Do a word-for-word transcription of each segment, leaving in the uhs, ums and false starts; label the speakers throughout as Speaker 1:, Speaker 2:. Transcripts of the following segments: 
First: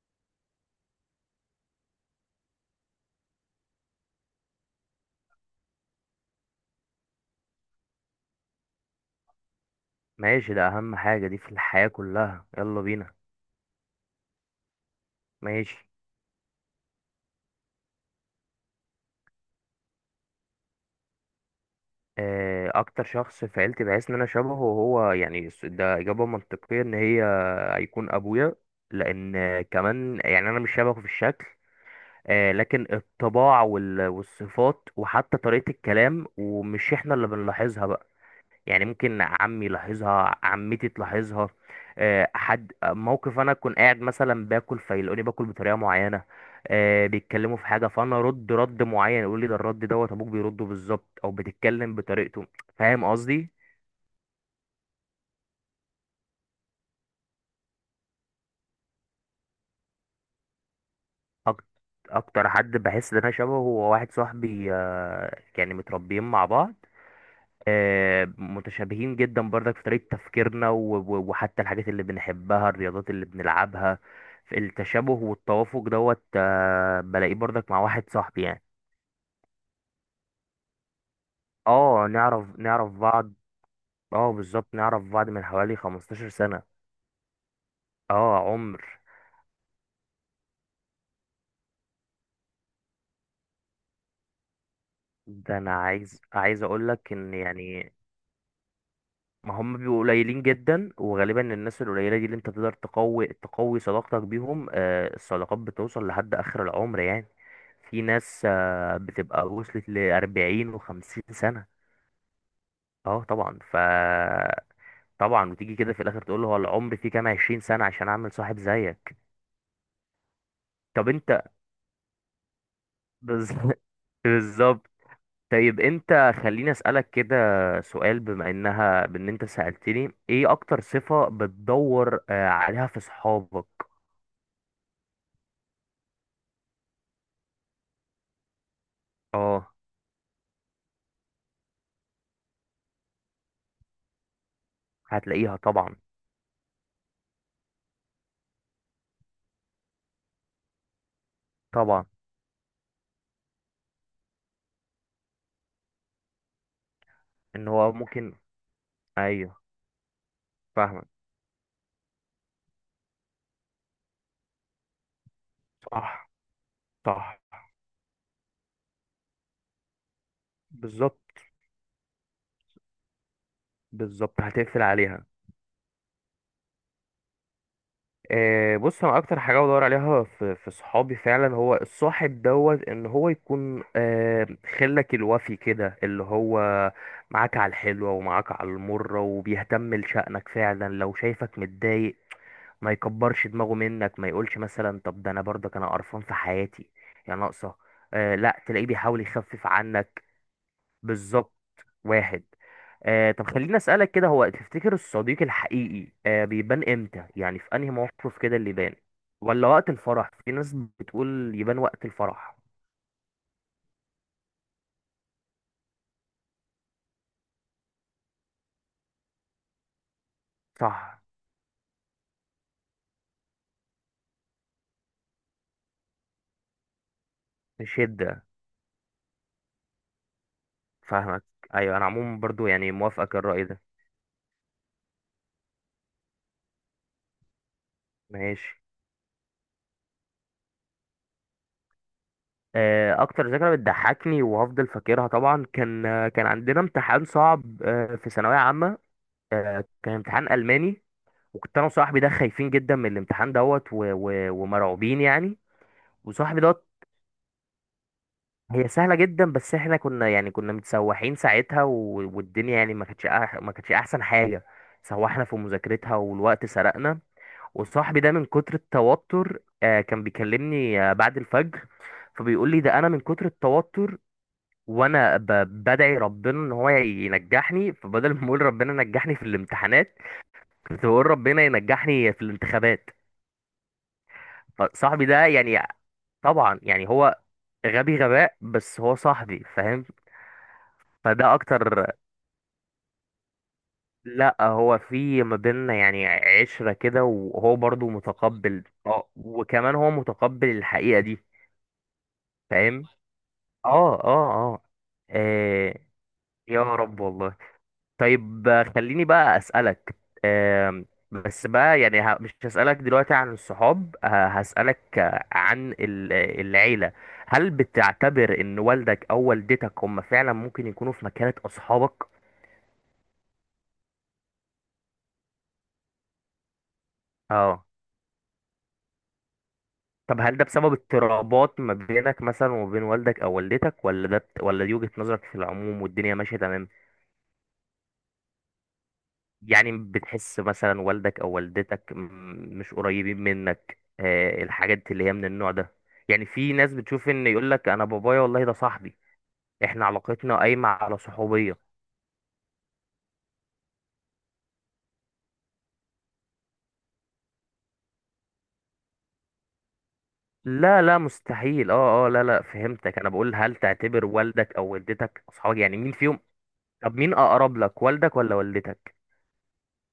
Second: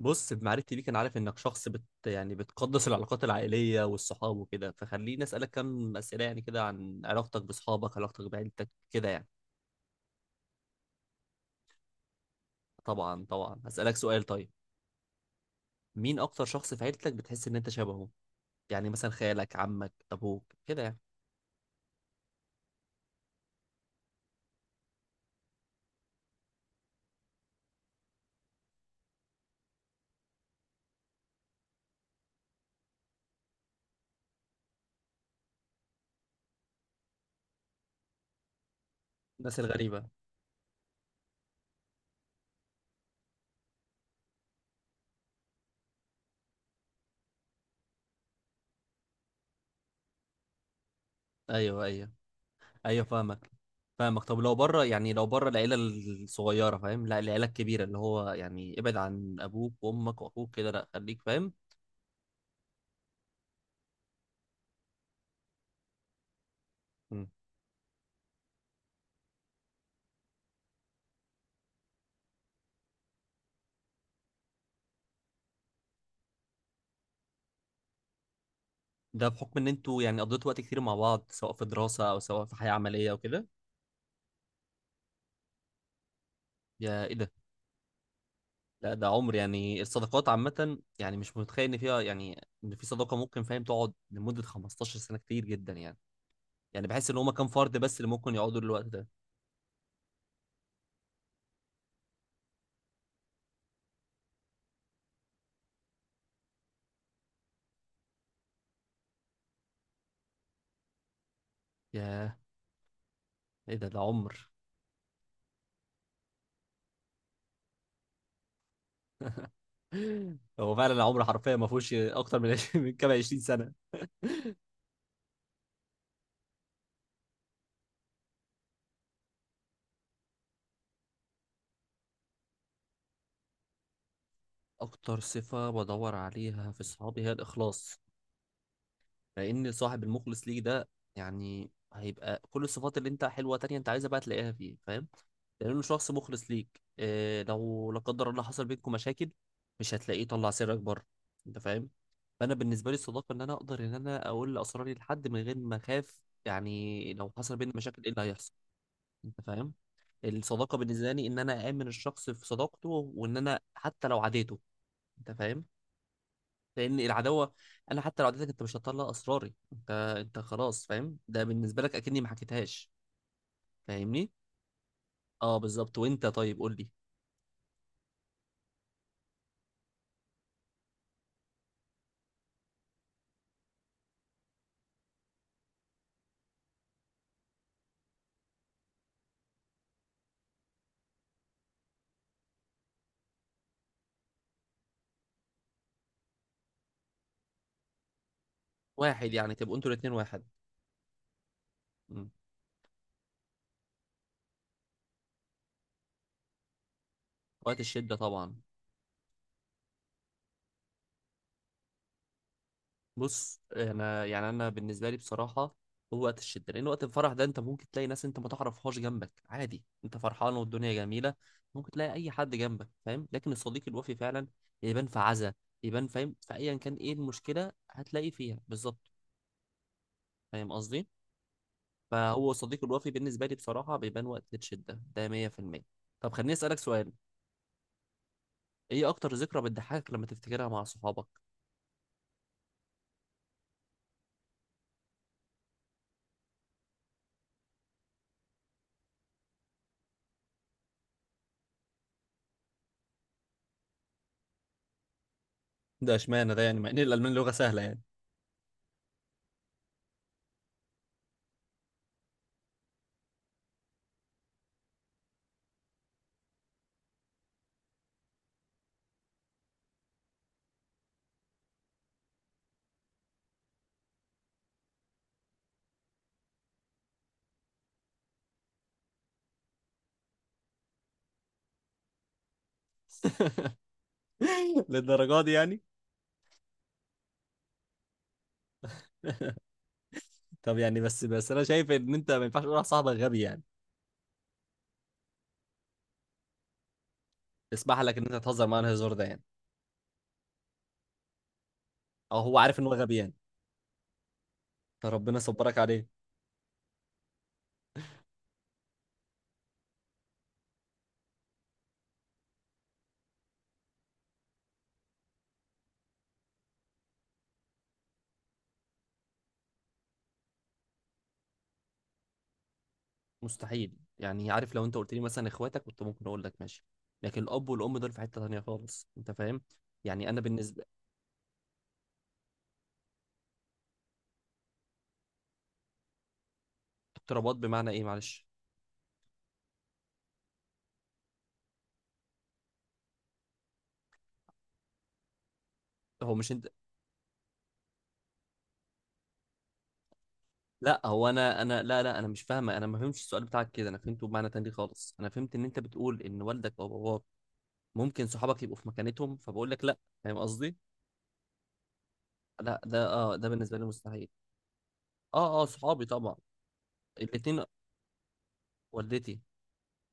Speaker 1: بص، بمعرفتي بيك انا عارف انك شخص بت يعني بتقدس العلاقات العائليه والصحاب وكده. فخليني اسالك كم اسئله يعني كده عن علاقتك باصحابك، علاقتك بعيلتك كده يعني.
Speaker 2: ماشي، ده اهم حاجة دي في الحياة كلها، يلا بينا.
Speaker 1: طبعا طبعا، هسالك سؤال طيب.
Speaker 2: ماشي.
Speaker 1: مين اكتر شخص في عيلتك بتحس ان انت شبهه؟ يعني مثلا خالك، عمك، ابوك كده يعني.
Speaker 2: آه، اكتر شخص في عيلتي بحس ان انا شبهه هو يعني الس- ده اجابة منطقية ان هي هيكون ابويا، لان آه، كمان يعني انا مش شبهه في الشكل، آه، لكن الطباع وال- والصفات وحتى طريقة الكلام، ومش احنا اللي بنلاحظها بقى. يعني ممكن
Speaker 1: الناس
Speaker 2: عمي
Speaker 1: الغريبه.
Speaker 2: يلاحظها، عمتي تلاحظها. آه، حد موقف انا اكون قاعد مثلا باكل فيلاقوني باكل بطريقه معينه، آه، بيتكلموا في حاجه فانا ارد رد معين يقول لي ده الرد دوت ابوك بيرده بالظبط او
Speaker 1: ايوه،
Speaker 2: بتتكلم
Speaker 1: ايوه،
Speaker 2: بطريقته.
Speaker 1: ايوه،
Speaker 2: فاهم
Speaker 1: فاهمك.
Speaker 2: قصدي؟
Speaker 1: فاهمك. طب لو بره يعني لو بره العيله الصغيره فاهم؟ لا، العيله الكبيره اللي هو يعني ابعد عن ابوك وامك واخوك كده، لا خليك فاهم.
Speaker 2: أك- اكتر حد بحس ان انا شبهه هو واحد صاحبي، آه، يعني متربيين مع بعض، آه، متشابهين جدا برضك في طريقة تفكيرنا و- و- وحتى الحاجات اللي بنحبها، الرياضات اللي بنلعبها. في التشابه والتوافق دوت، آه، بلاقيه برضك مع واحد صاحبي يعني.
Speaker 1: ده بحكم ان انتوا يعني قضيتوا وقت كتير مع بعض سواء في
Speaker 2: اه،
Speaker 1: دراسة او سواء في
Speaker 2: نعرف
Speaker 1: حياة
Speaker 2: نعرف
Speaker 1: عملية
Speaker 2: بعض.
Speaker 1: وكده.
Speaker 2: اه بالظبط، نعرف بعض من حوالي خمسة عشر سنة.
Speaker 1: يا ايه ده!
Speaker 2: اه
Speaker 1: لا
Speaker 2: عمر.
Speaker 1: ده عمر يعني. الصداقات عامة يعني مش متخيل ان فيها يعني ان في صداقة ممكن فاهم تقعد لمدة خمستاشر سنة، كتير
Speaker 2: ده انا
Speaker 1: جدا يعني.
Speaker 2: عايز عايز
Speaker 1: يعني
Speaker 2: اقول
Speaker 1: بحس
Speaker 2: لك
Speaker 1: ان هما
Speaker 2: ان
Speaker 1: كام فرد
Speaker 2: يعني
Speaker 1: بس اللي ممكن يقعدوا للوقت ده.
Speaker 2: ما هم بيبقوا قليلين جدا، وغالبا الناس القليلة دي اللي انت تقدر تقوي تقوي صداقتك بيهم. آه، الصداقات بتوصل لحد آخر العمر يعني. في ناس آه، بتبقى وصلت لأربعين وخمسين سنة.
Speaker 1: يا
Speaker 2: اه طبعا
Speaker 1: ايه
Speaker 2: ف
Speaker 1: ده، ده عمر.
Speaker 2: طبعا. وتيجي كده في الآخر تقول له هو العمر فيه كام، عشرين سنة عشان أعمل صاحب زيك؟
Speaker 1: هو فعلا
Speaker 2: طب
Speaker 1: العمر
Speaker 2: انت.
Speaker 1: حرفيا ما فيهوش اكتر من عشرين، من كام، عشرين
Speaker 2: بز-
Speaker 1: سنة.
Speaker 2: بالظبط. طيب انت، خليني أسألك كده سؤال بما انها بان انت سألتني، ايه اكتر صفة بتدور آه، عليها في صحابك؟
Speaker 1: اكتر صفة بدور عليها في صحابي هي الاخلاص. لان
Speaker 2: اه.
Speaker 1: صاحب المخلص ليك ده يعني هيبقى كل الصفات اللي انت حلوه تانية انت عايزها بقى تلاقيها فيه، فاهم؟
Speaker 2: هتلاقيها
Speaker 1: لانه
Speaker 2: طبعا.
Speaker 1: شخص مخلص ليك. إيه لو لا قدر الله حصل بينكم مشاكل؟ مش هتلاقيه طلع سرك بره. انت فاهم؟
Speaker 2: طبعا.
Speaker 1: فانا بالنسبه لي الصداقه ان انا اقدر ان انا اقول اسراري لحد من غير ما اخاف. يعني لو حصل
Speaker 2: ان
Speaker 1: بيننا
Speaker 2: هو
Speaker 1: مشاكل ايه اللي
Speaker 2: ممكن.
Speaker 1: هيحصل؟ انت
Speaker 2: ايوه
Speaker 1: فاهم؟ الصداقه
Speaker 2: فاهمك.
Speaker 1: بالنسبه لي ان انا اامن الشخص في صداقته وان انا حتى لو عاديته. انت فاهم؟
Speaker 2: صح.
Speaker 1: لان
Speaker 2: صح.
Speaker 1: العداوه، انا حتى لو عدتك انت مش هتطلع اسراري. انت، انت خلاص فاهم
Speaker 2: بالظبط.
Speaker 1: ده بالنسبه لك اكني ما حكيتهاش. فاهمني؟
Speaker 2: بالظبط هتقفل عليها.
Speaker 1: اه بالظبط. وانت طيب قول لي.
Speaker 2: آه بص انا اكتر حاجه بدور عليها في في صحابي فعلا هو الصاحب دوت ان هو يكون آه، خلك الوفي كده، اللي هو معاك على الحلوه ومعاك على المره وبيهتم لشأنك فعلا. لو شايفك متضايق ما يكبرش دماغه منك، ما يقولش مثلا طب ده انا برضك انا قرفان في حياتي يا ناقصه. آه لا، تلاقيه بيحاول
Speaker 1: واحد يعني
Speaker 2: يخفف
Speaker 1: تبقوا انتوا الاتنين
Speaker 2: عنك.
Speaker 1: واحد.
Speaker 2: بالظبط.
Speaker 1: مم.
Speaker 2: واحد. آه طب خليني اسالك كده، هو تفتكر الصديق الحقيقي آه بيبان امتى؟ يعني في
Speaker 1: وقت
Speaker 2: انهي
Speaker 1: الشده
Speaker 2: موقف
Speaker 1: طبعا.
Speaker 2: كده اللي يبان؟ ولا وقت الفرح؟ في ناس بتقول يبان وقت الفرح.
Speaker 1: بص انا يعني انا بالنسبه لي بصراحه، هو وقت الشده. لان وقت الفرح ده انت ممكن تلاقي ناس انت ما تعرفهاش جنبك عادي، انت فرحان والدنيا
Speaker 2: صح.
Speaker 1: جميله. ممكن تلاقي اي حد جنبك فاهم. لكن الصديق الوفي فعلا يبان في عزا، يبان فاهم، فايا كان ايه المشكله
Speaker 2: مش
Speaker 1: هتلاقيه
Speaker 2: هدة.
Speaker 1: فيها بالظبط. فاهم قصدي؟
Speaker 2: فاهمك. ايوه انا عموما
Speaker 1: فهو
Speaker 2: برضو
Speaker 1: صديق
Speaker 2: يعني
Speaker 1: الوفي
Speaker 2: موافقك
Speaker 1: بالنسبة لي
Speaker 2: الرأي ده.
Speaker 1: بصراحة بيبان وقت الشدة ده مية في المية. طب خليني أسألك سؤال.
Speaker 2: ماشي.
Speaker 1: إيه أكتر ذكرى بتضحكك لما تفتكرها مع صحابك؟
Speaker 2: آه اكتر ذكرى بتضحكني وهفضل فاكرها طبعا، كان آه، كان عندنا امتحان صعب آه في ثانوية عامة. آه كان امتحان ألماني. وكنت انا وصاحبي ده خايفين جدا من الامتحان دوت، و- و- ومرعوبين يعني.
Speaker 1: ده اشمعنى
Speaker 2: وصاحبي
Speaker 1: ده يعني
Speaker 2: دوت
Speaker 1: مع ان الالمان لغه سهله يعني.
Speaker 2: هي سهله جدا، بس احنا كنا يعني كنا متسوحين ساعتها، و- والدنيا يعني ما كانتش أح- ما كانتش احسن حاجه. سوحنا في مذاكرتها والوقت سرقنا. وصاحبي ده من كتر التوتر آه، كان بيكلمني آه، بعد الفجر، فبيقول لي ده انا من كتر التوتر وانا ب- بدعي ربنا ان هو ينجحني، فبدل ما اقول ربنا نجحني في الامتحانات كنت بقول ربنا ينجحني في الانتخابات. فصاحبي
Speaker 1: للدرجه
Speaker 2: ده
Speaker 1: دي يعني؟
Speaker 2: يعني. طبعا يعني هو غبي غباء، بس هو صاحبي فاهم؟
Speaker 1: طب يعني بس بس
Speaker 2: فده
Speaker 1: انا شايف
Speaker 2: اكتر.
Speaker 1: ان انت ما ينفعش تقول على صاحبك غبي يعني.
Speaker 2: لا هو في ما بيننا يعني عشرة كده، وهو
Speaker 1: اسمح
Speaker 2: برضو
Speaker 1: لك ان انت تهزر معاه
Speaker 2: متقبل،
Speaker 1: الهزار ده
Speaker 2: اه
Speaker 1: يعني؟
Speaker 2: وكمان هو متقبل الحقيقة دي.
Speaker 1: او هو عارف ان هو
Speaker 2: فاهم.
Speaker 1: غبي يعني؟
Speaker 2: اه اه اه
Speaker 1: فربنا صبرك
Speaker 2: آه،
Speaker 1: عليه.
Speaker 2: يا رب والله. طيب آه، خليني بقى اسألك. آه، بس بقى يعني ه- مش هسألك دلوقتي عن الصحاب، ه- هسألك آه، عن ال- آه، العيلة. هل بتعتبر ان والدك او والدتك هم فعلا ممكن يكونوا في مكانة اصحابك؟
Speaker 1: مستحيل يعني. عارف لو أنت قلت لي مثلا إخواتك كنت ممكن أقول لك ماشي. لكن الأب
Speaker 2: اه.
Speaker 1: والأم دول في حتة تانية خالص، أنت فاهم؟ يعني أنا
Speaker 2: طب هل ده
Speaker 1: بالنسبة،
Speaker 2: بسبب اضطرابات ما بينك مثلا وبين والدك او والدتك؟ ولا ده بت- ولا دي وجهة نظرك في العموم والدنيا ماشية تمام؟
Speaker 1: اقترابات بمعنى إيه معلش؟
Speaker 2: يعني بتحس مثلا والدك او والدتك م- مش قريبين منك، آه الحاجات اللي هي من النوع ده.
Speaker 1: هو
Speaker 2: يعني
Speaker 1: مش انت،
Speaker 2: في ناس بتشوف ان يقول لك انا بابايا والله ده صاحبي، احنا علاقتنا قايمة
Speaker 1: لا
Speaker 2: على
Speaker 1: هو انا،
Speaker 2: صحوبية.
Speaker 1: انا لا لا، انا مش فاهمه. انا ما فهمتش السؤال بتاعك كده. انا فهمته بمعنى تاني خالص. انا فهمت ان انت بتقول ان والدك او باباك ممكن صحابك يبقوا في مكانتهم، فبقول لك لا. فاهم قصدي؟
Speaker 2: لا لا مستحيل. اه اه، لا لا
Speaker 1: لا ده،
Speaker 2: فهمتك، انا
Speaker 1: اه ده
Speaker 2: بقول هل
Speaker 1: بالنسبه لي
Speaker 2: تعتبر
Speaker 1: مستحيل.
Speaker 2: والدك او والدتك
Speaker 1: اه اه،
Speaker 2: اصحابك؟ يعني
Speaker 1: صحابي
Speaker 2: مين
Speaker 1: طبعا.
Speaker 2: فيهم؟ طب مين
Speaker 1: الاثنين.
Speaker 2: اقرب لك، والدك ولا والدتك؟
Speaker 1: والدتي.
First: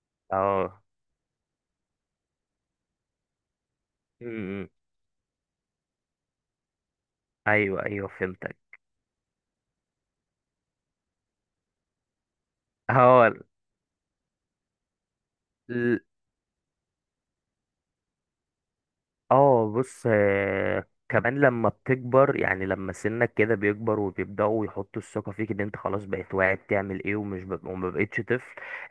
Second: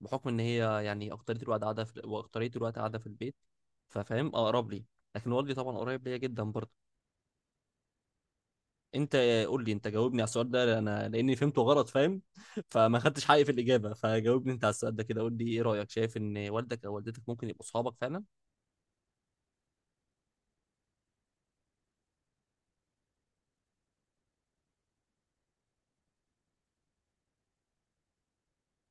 Speaker 1: بحكم ان
Speaker 2: اه.
Speaker 1: هي يعني اكترية الوقت قاعده في واكترية الوقت قاعده في البيت،
Speaker 2: م-
Speaker 1: ففاهم
Speaker 2: م.
Speaker 1: اقرب لي. لكن والدي طبعا قريب ليا جدا برضه.
Speaker 2: ايوه ايوه فهمت.
Speaker 1: انت قول لي، انت جاوبني على السؤال ده انا لاني فهمته غلط فاهم، فما خدتش
Speaker 2: هو
Speaker 1: حقي في الاجابه. فجاوبني انت على السؤال ده كده. قول لي ايه رايك،
Speaker 2: ال-
Speaker 1: شايف ان والدك او والدتك ممكن يبقوا صحابك فعلا؟
Speaker 2: اه بص آه، كمان لما بتكبر، يعني لما سنك كده بيكبر وبيبدأوا يحطوا الثقة فيك ان انت خلاص بقيت واعي بتعمل ايه، ومش ب... وما بقيتش طفل.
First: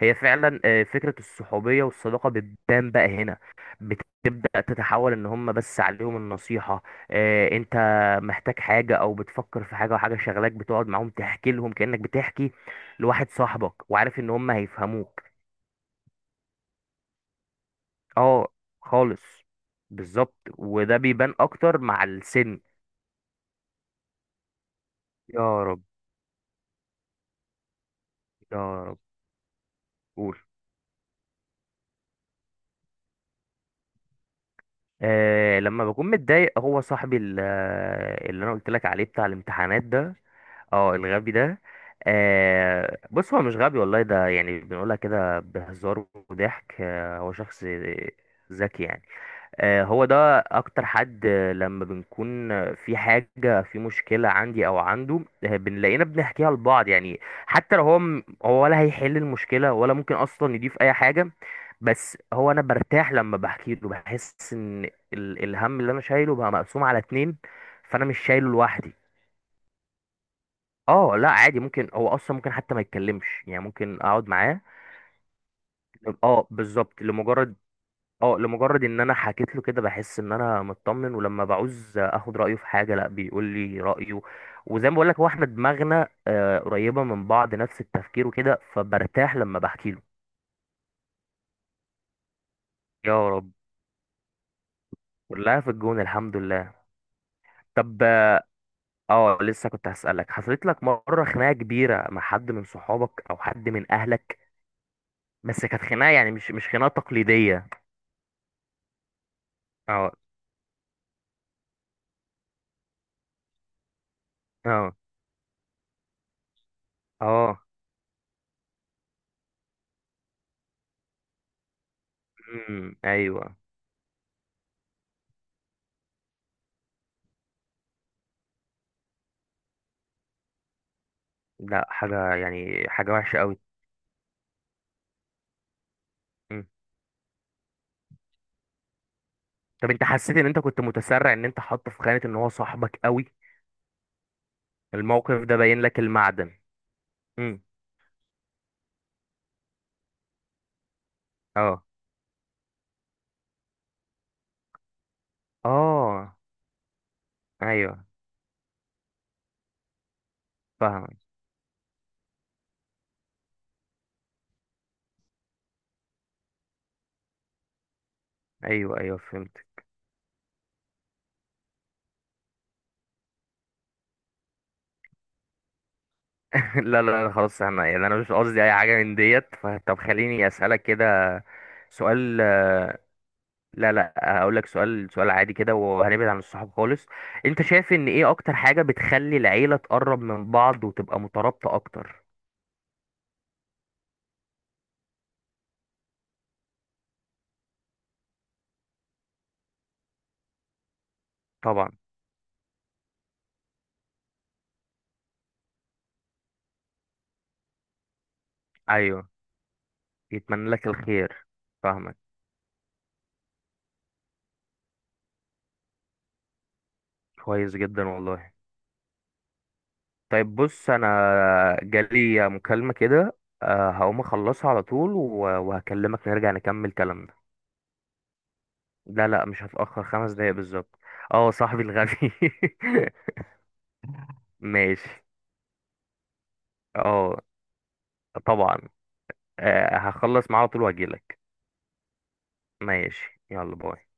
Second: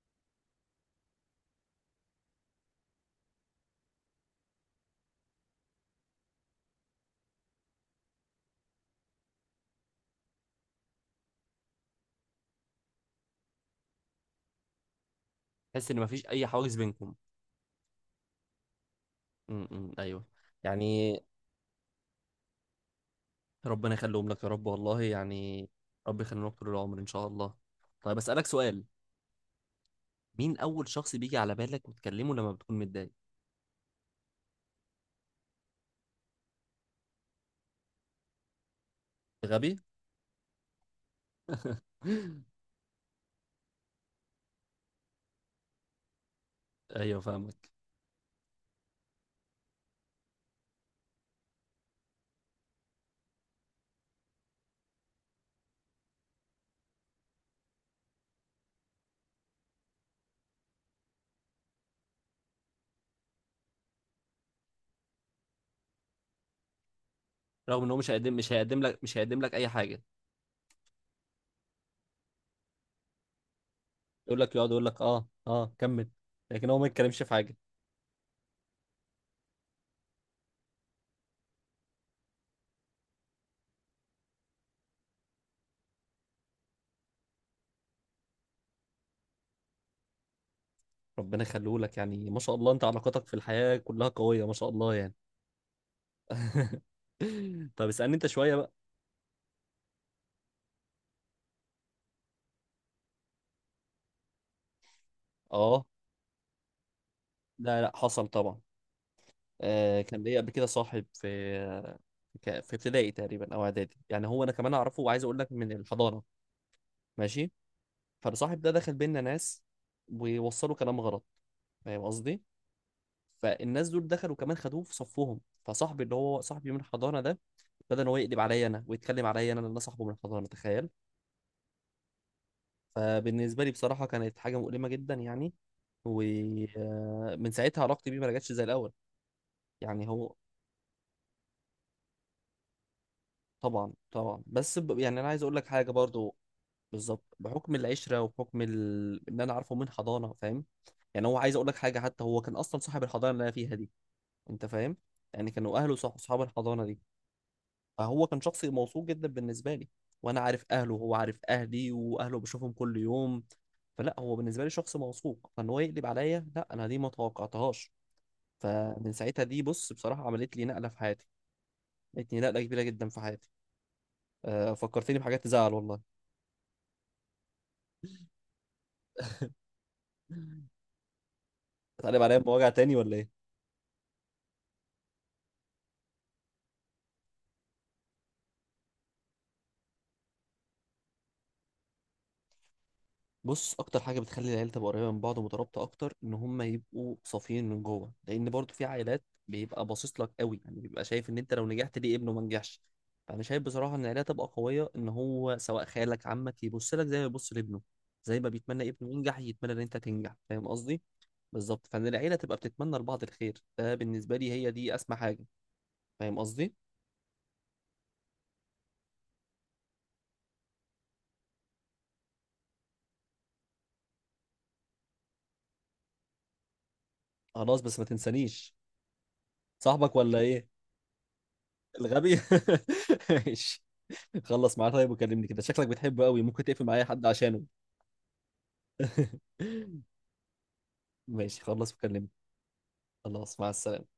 Speaker 2: هي فعلا آه، فكرة الصحوبية والصداقة بتبان بقى هنا، بتبدأ تتحول ان هم بس عليهم النصيحة. آه، انت محتاج حاجة او بتفكر في حاجة وحاجة شغلاك، بتقعد معاهم تحكي لهم كأنك بتحكي لواحد صاحبك، وعارف ان هم هيفهموك.
Speaker 1: تحس ان مفيش اي حواجز بينكم؟
Speaker 2: اه خالص.
Speaker 1: امم، ايوه
Speaker 2: بالظبط وده
Speaker 1: يعني.
Speaker 2: بيبان اكتر مع السن.
Speaker 1: ربنا يخليهم لك يا رب والله
Speaker 2: يا
Speaker 1: يعني.
Speaker 2: رب.
Speaker 1: رب يخليهم لك طول العمر ان شاء الله. طيب اسالك سؤال.
Speaker 2: يا رب. قول.
Speaker 1: مين اول شخص بيجي على بالك وتكلمه لما بتكون متضايق؟
Speaker 2: آه لما بكون متضايق هو صاحبي ال- آه، اللي انا قلت لك عليه بتاع
Speaker 1: غبي؟
Speaker 2: الامتحانات ده. اه الغبي ده. آه بص هو مش غبي والله، ده يعني بنقولها كده بهزار وضحك. آه
Speaker 1: ايوه
Speaker 2: هو شخص
Speaker 1: فاهمك.
Speaker 2: ذكي يعني. آه، هو ده اكتر حد آه، لما بنكون آه، في حاجة، في مشكلة عندي او عنده، آه، بنلاقينا بنحكيها لبعض يعني. حتى لو هو م- هو ولا هيحل المشكلة ولا ممكن اصلا يضيف اي حاجة، بس هو انا برتاح لما بحكي له، بحس ان ال- الهم اللي انا شايله بقى مقسوم على اتنين،
Speaker 1: رغم ان هو
Speaker 2: فانا
Speaker 1: مش
Speaker 2: مش
Speaker 1: هيقدم
Speaker 2: شايله
Speaker 1: مش هيقدم
Speaker 2: لوحدي.
Speaker 1: لك مش هيقدم لك اي حاجه.
Speaker 2: اه لا عادي، ممكن هو اصلا ممكن حتى ما يتكلمش يعني، ممكن اقعد
Speaker 1: يقول لك،
Speaker 2: معاه.
Speaker 1: يقعد يقول لك اه اه كمل.
Speaker 2: اه
Speaker 1: لكن هو ما
Speaker 2: بالظبط،
Speaker 1: يتكلمش في حاجه.
Speaker 2: لمجرد. اه لمجرد ان انا حكيت له كده بحس ان انا مطمن، ولما بعوز اخد رايه في حاجه لا بيقول لي رايه. وزي ما بقول لك هو احنا دماغنا آه، قريبه من بعض، نفس التفكير وكده، فبرتاح لما بحكي له.
Speaker 1: ربنا يخليه لك يعني، ما شاء الله انت علاقاتك
Speaker 2: يا
Speaker 1: في
Speaker 2: رب.
Speaker 1: الحياه كلها قويه ما شاء الله يعني.
Speaker 2: كلها في الجون الحمد لله.
Speaker 1: طب
Speaker 2: طب.
Speaker 1: اسالني انت شويه بقى.
Speaker 2: اه لسه كنت هسألك، حصلت لك مره خناقه كبيره مع حد من صحابك او حد من اهلك؟ بس كانت
Speaker 1: اه
Speaker 2: خناقه يعني مش مش خناقه تقليديه.
Speaker 1: لا لا، حصل طبعا. آه
Speaker 2: اه
Speaker 1: كان ليا قبل كده صاحب في ك- في ابتدائي تقريبا او اعدادي يعني. هو انا كمان
Speaker 2: اه
Speaker 1: اعرفه وعايز اقول لك من الحضانه. ماشي.
Speaker 2: اه
Speaker 1: فالصاحب ده دخل بينا ناس ووصلوا كلام غلط. فاهم قصدي؟
Speaker 2: امم ايوه.
Speaker 1: فالناس دول دخلوا كمان خدوه في صفهم. فصاحبي اللي هو صاحبي من الحضانه ده ابتدى ان هو يقلب عليا انا ويتكلم عليا انا لان أنا صاحبه من الحضانه، تخيل!
Speaker 2: لا حاجه يعني حاجه وحشه قوي.
Speaker 1: فبالنسبه لي بصراحه كانت حاجه مؤلمه جدا يعني. ومن ساعتها علاقتي بيه ما رجعتش زي الاول.
Speaker 2: طب انت
Speaker 1: يعني هو،
Speaker 2: حسيت ان انت كنت متسرع ان انت حاطه في خانة ان هو صاحبك قوي؟
Speaker 1: طبعا طبعا بس ب... يعني انا عايز
Speaker 2: الموقف
Speaker 1: اقول
Speaker 2: ده
Speaker 1: لك
Speaker 2: باين
Speaker 1: حاجه
Speaker 2: لك
Speaker 1: برضو.
Speaker 2: المعدن.
Speaker 1: بالظبط
Speaker 2: امم.
Speaker 1: بحكم العشره وبحكم ال... ان انا عارفه من حضانه فاهم. يعني هو عايز اقول لك
Speaker 2: اه
Speaker 1: حاجه، حتى هو كان اصلا صاحب الحضانه اللي انا فيها دي. انت فاهم؟ يعني كانوا اهله صح-
Speaker 2: اه.
Speaker 1: صحاب الحضانه دي.
Speaker 2: ايوه
Speaker 1: فهو كان شخص موثوق جدا بالنسبة لي. وأنا عارف أهله وهو
Speaker 2: فاهم.
Speaker 1: عارف أهلي، وأهله بشوفهم كل يوم. فلا، هو بالنسبة لي شخص موثوق، فإن هو يقلب عليا لا، أنا دي ما توقعتهاش.
Speaker 2: ايوه
Speaker 1: فمن
Speaker 2: ايوه
Speaker 1: ساعتها
Speaker 2: فهمت.
Speaker 1: دي بص بصراحة عملت لي نقلة في حياتي. عملت لي نقلة كبيرة جدا في حياتي. أه فكرتني بحاجات تزعل والله.
Speaker 2: لا لا لا خلاص، انا يعني انا مش قصدي اي حاجة من ديت. فطب خليني اسألك كده
Speaker 1: هتقلب عليا
Speaker 2: سؤال.
Speaker 1: بمواجع تاني ولا إيه؟
Speaker 2: لا لا هقول لك سؤال، سؤال عادي كده وهنبعد عن الصحاب خالص. انت شايف ان ايه اكتر حاجة بتخلي العيلة تقرب من بعض وتبقى مترابطة اكتر؟
Speaker 1: بص اكتر حاجه بتخلي العيله تبقى قريبه من بعض ومترابطه اكتر ان هم يبقوا صافيين من جوه. لان برضو في عائلات بيبقى باصص لك قوي يعني بيبقى شايف ان انت لو
Speaker 2: طبعا.
Speaker 1: نجحت ليه ابنه ما نجحش. فانا شايف بصراحه ان العيله تبقى قويه ان هو سواء خالك عمك يبص لك زي ما يبص لابنه. زي ما بيتمنى ابنه
Speaker 2: ايوه.
Speaker 1: ينجح يتمنى ان انت تنجح، فاهم
Speaker 2: يتمنى لك
Speaker 1: قصدي؟
Speaker 2: الخير.
Speaker 1: بالظبط. فان
Speaker 2: فاهمك.
Speaker 1: العيله تبقى بتتمنى لبعض الخير، ده بالنسبه لي هي دي اسمى حاجه. فاهم قصدي؟
Speaker 2: كويس جدا والله. طيب بص انا جالي مكالمة كده، آه، هقوم اخلصها على طول و- وهكلمك نرجع نكمل كلامنا.
Speaker 1: خلاص بس ما تنسانيش.
Speaker 2: لا لا مش هتأخر،
Speaker 1: صاحبك
Speaker 2: خمس
Speaker 1: ولا
Speaker 2: دقايق
Speaker 1: ايه؟
Speaker 2: بالظبط. اه صاحبي الغبي.
Speaker 1: الغبي. ماشي. خلص معاه طيب
Speaker 2: ماشي.
Speaker 1: وكلمني كده، شكلك بتحبه قوي، ممكن تقفل مع اي حد
Speaker 2: اه.
Speaker 1: عشانه.
Speaker 2: طبعا. آه، هخلص معاه على طول واجيلك.
Speaker 1: ماشي خلص وكلمني.
Speaker 2: ماشي
Speaker 1: خلاص، مع
Speaker 2: يلا باي.
Speaker 1: السلامة.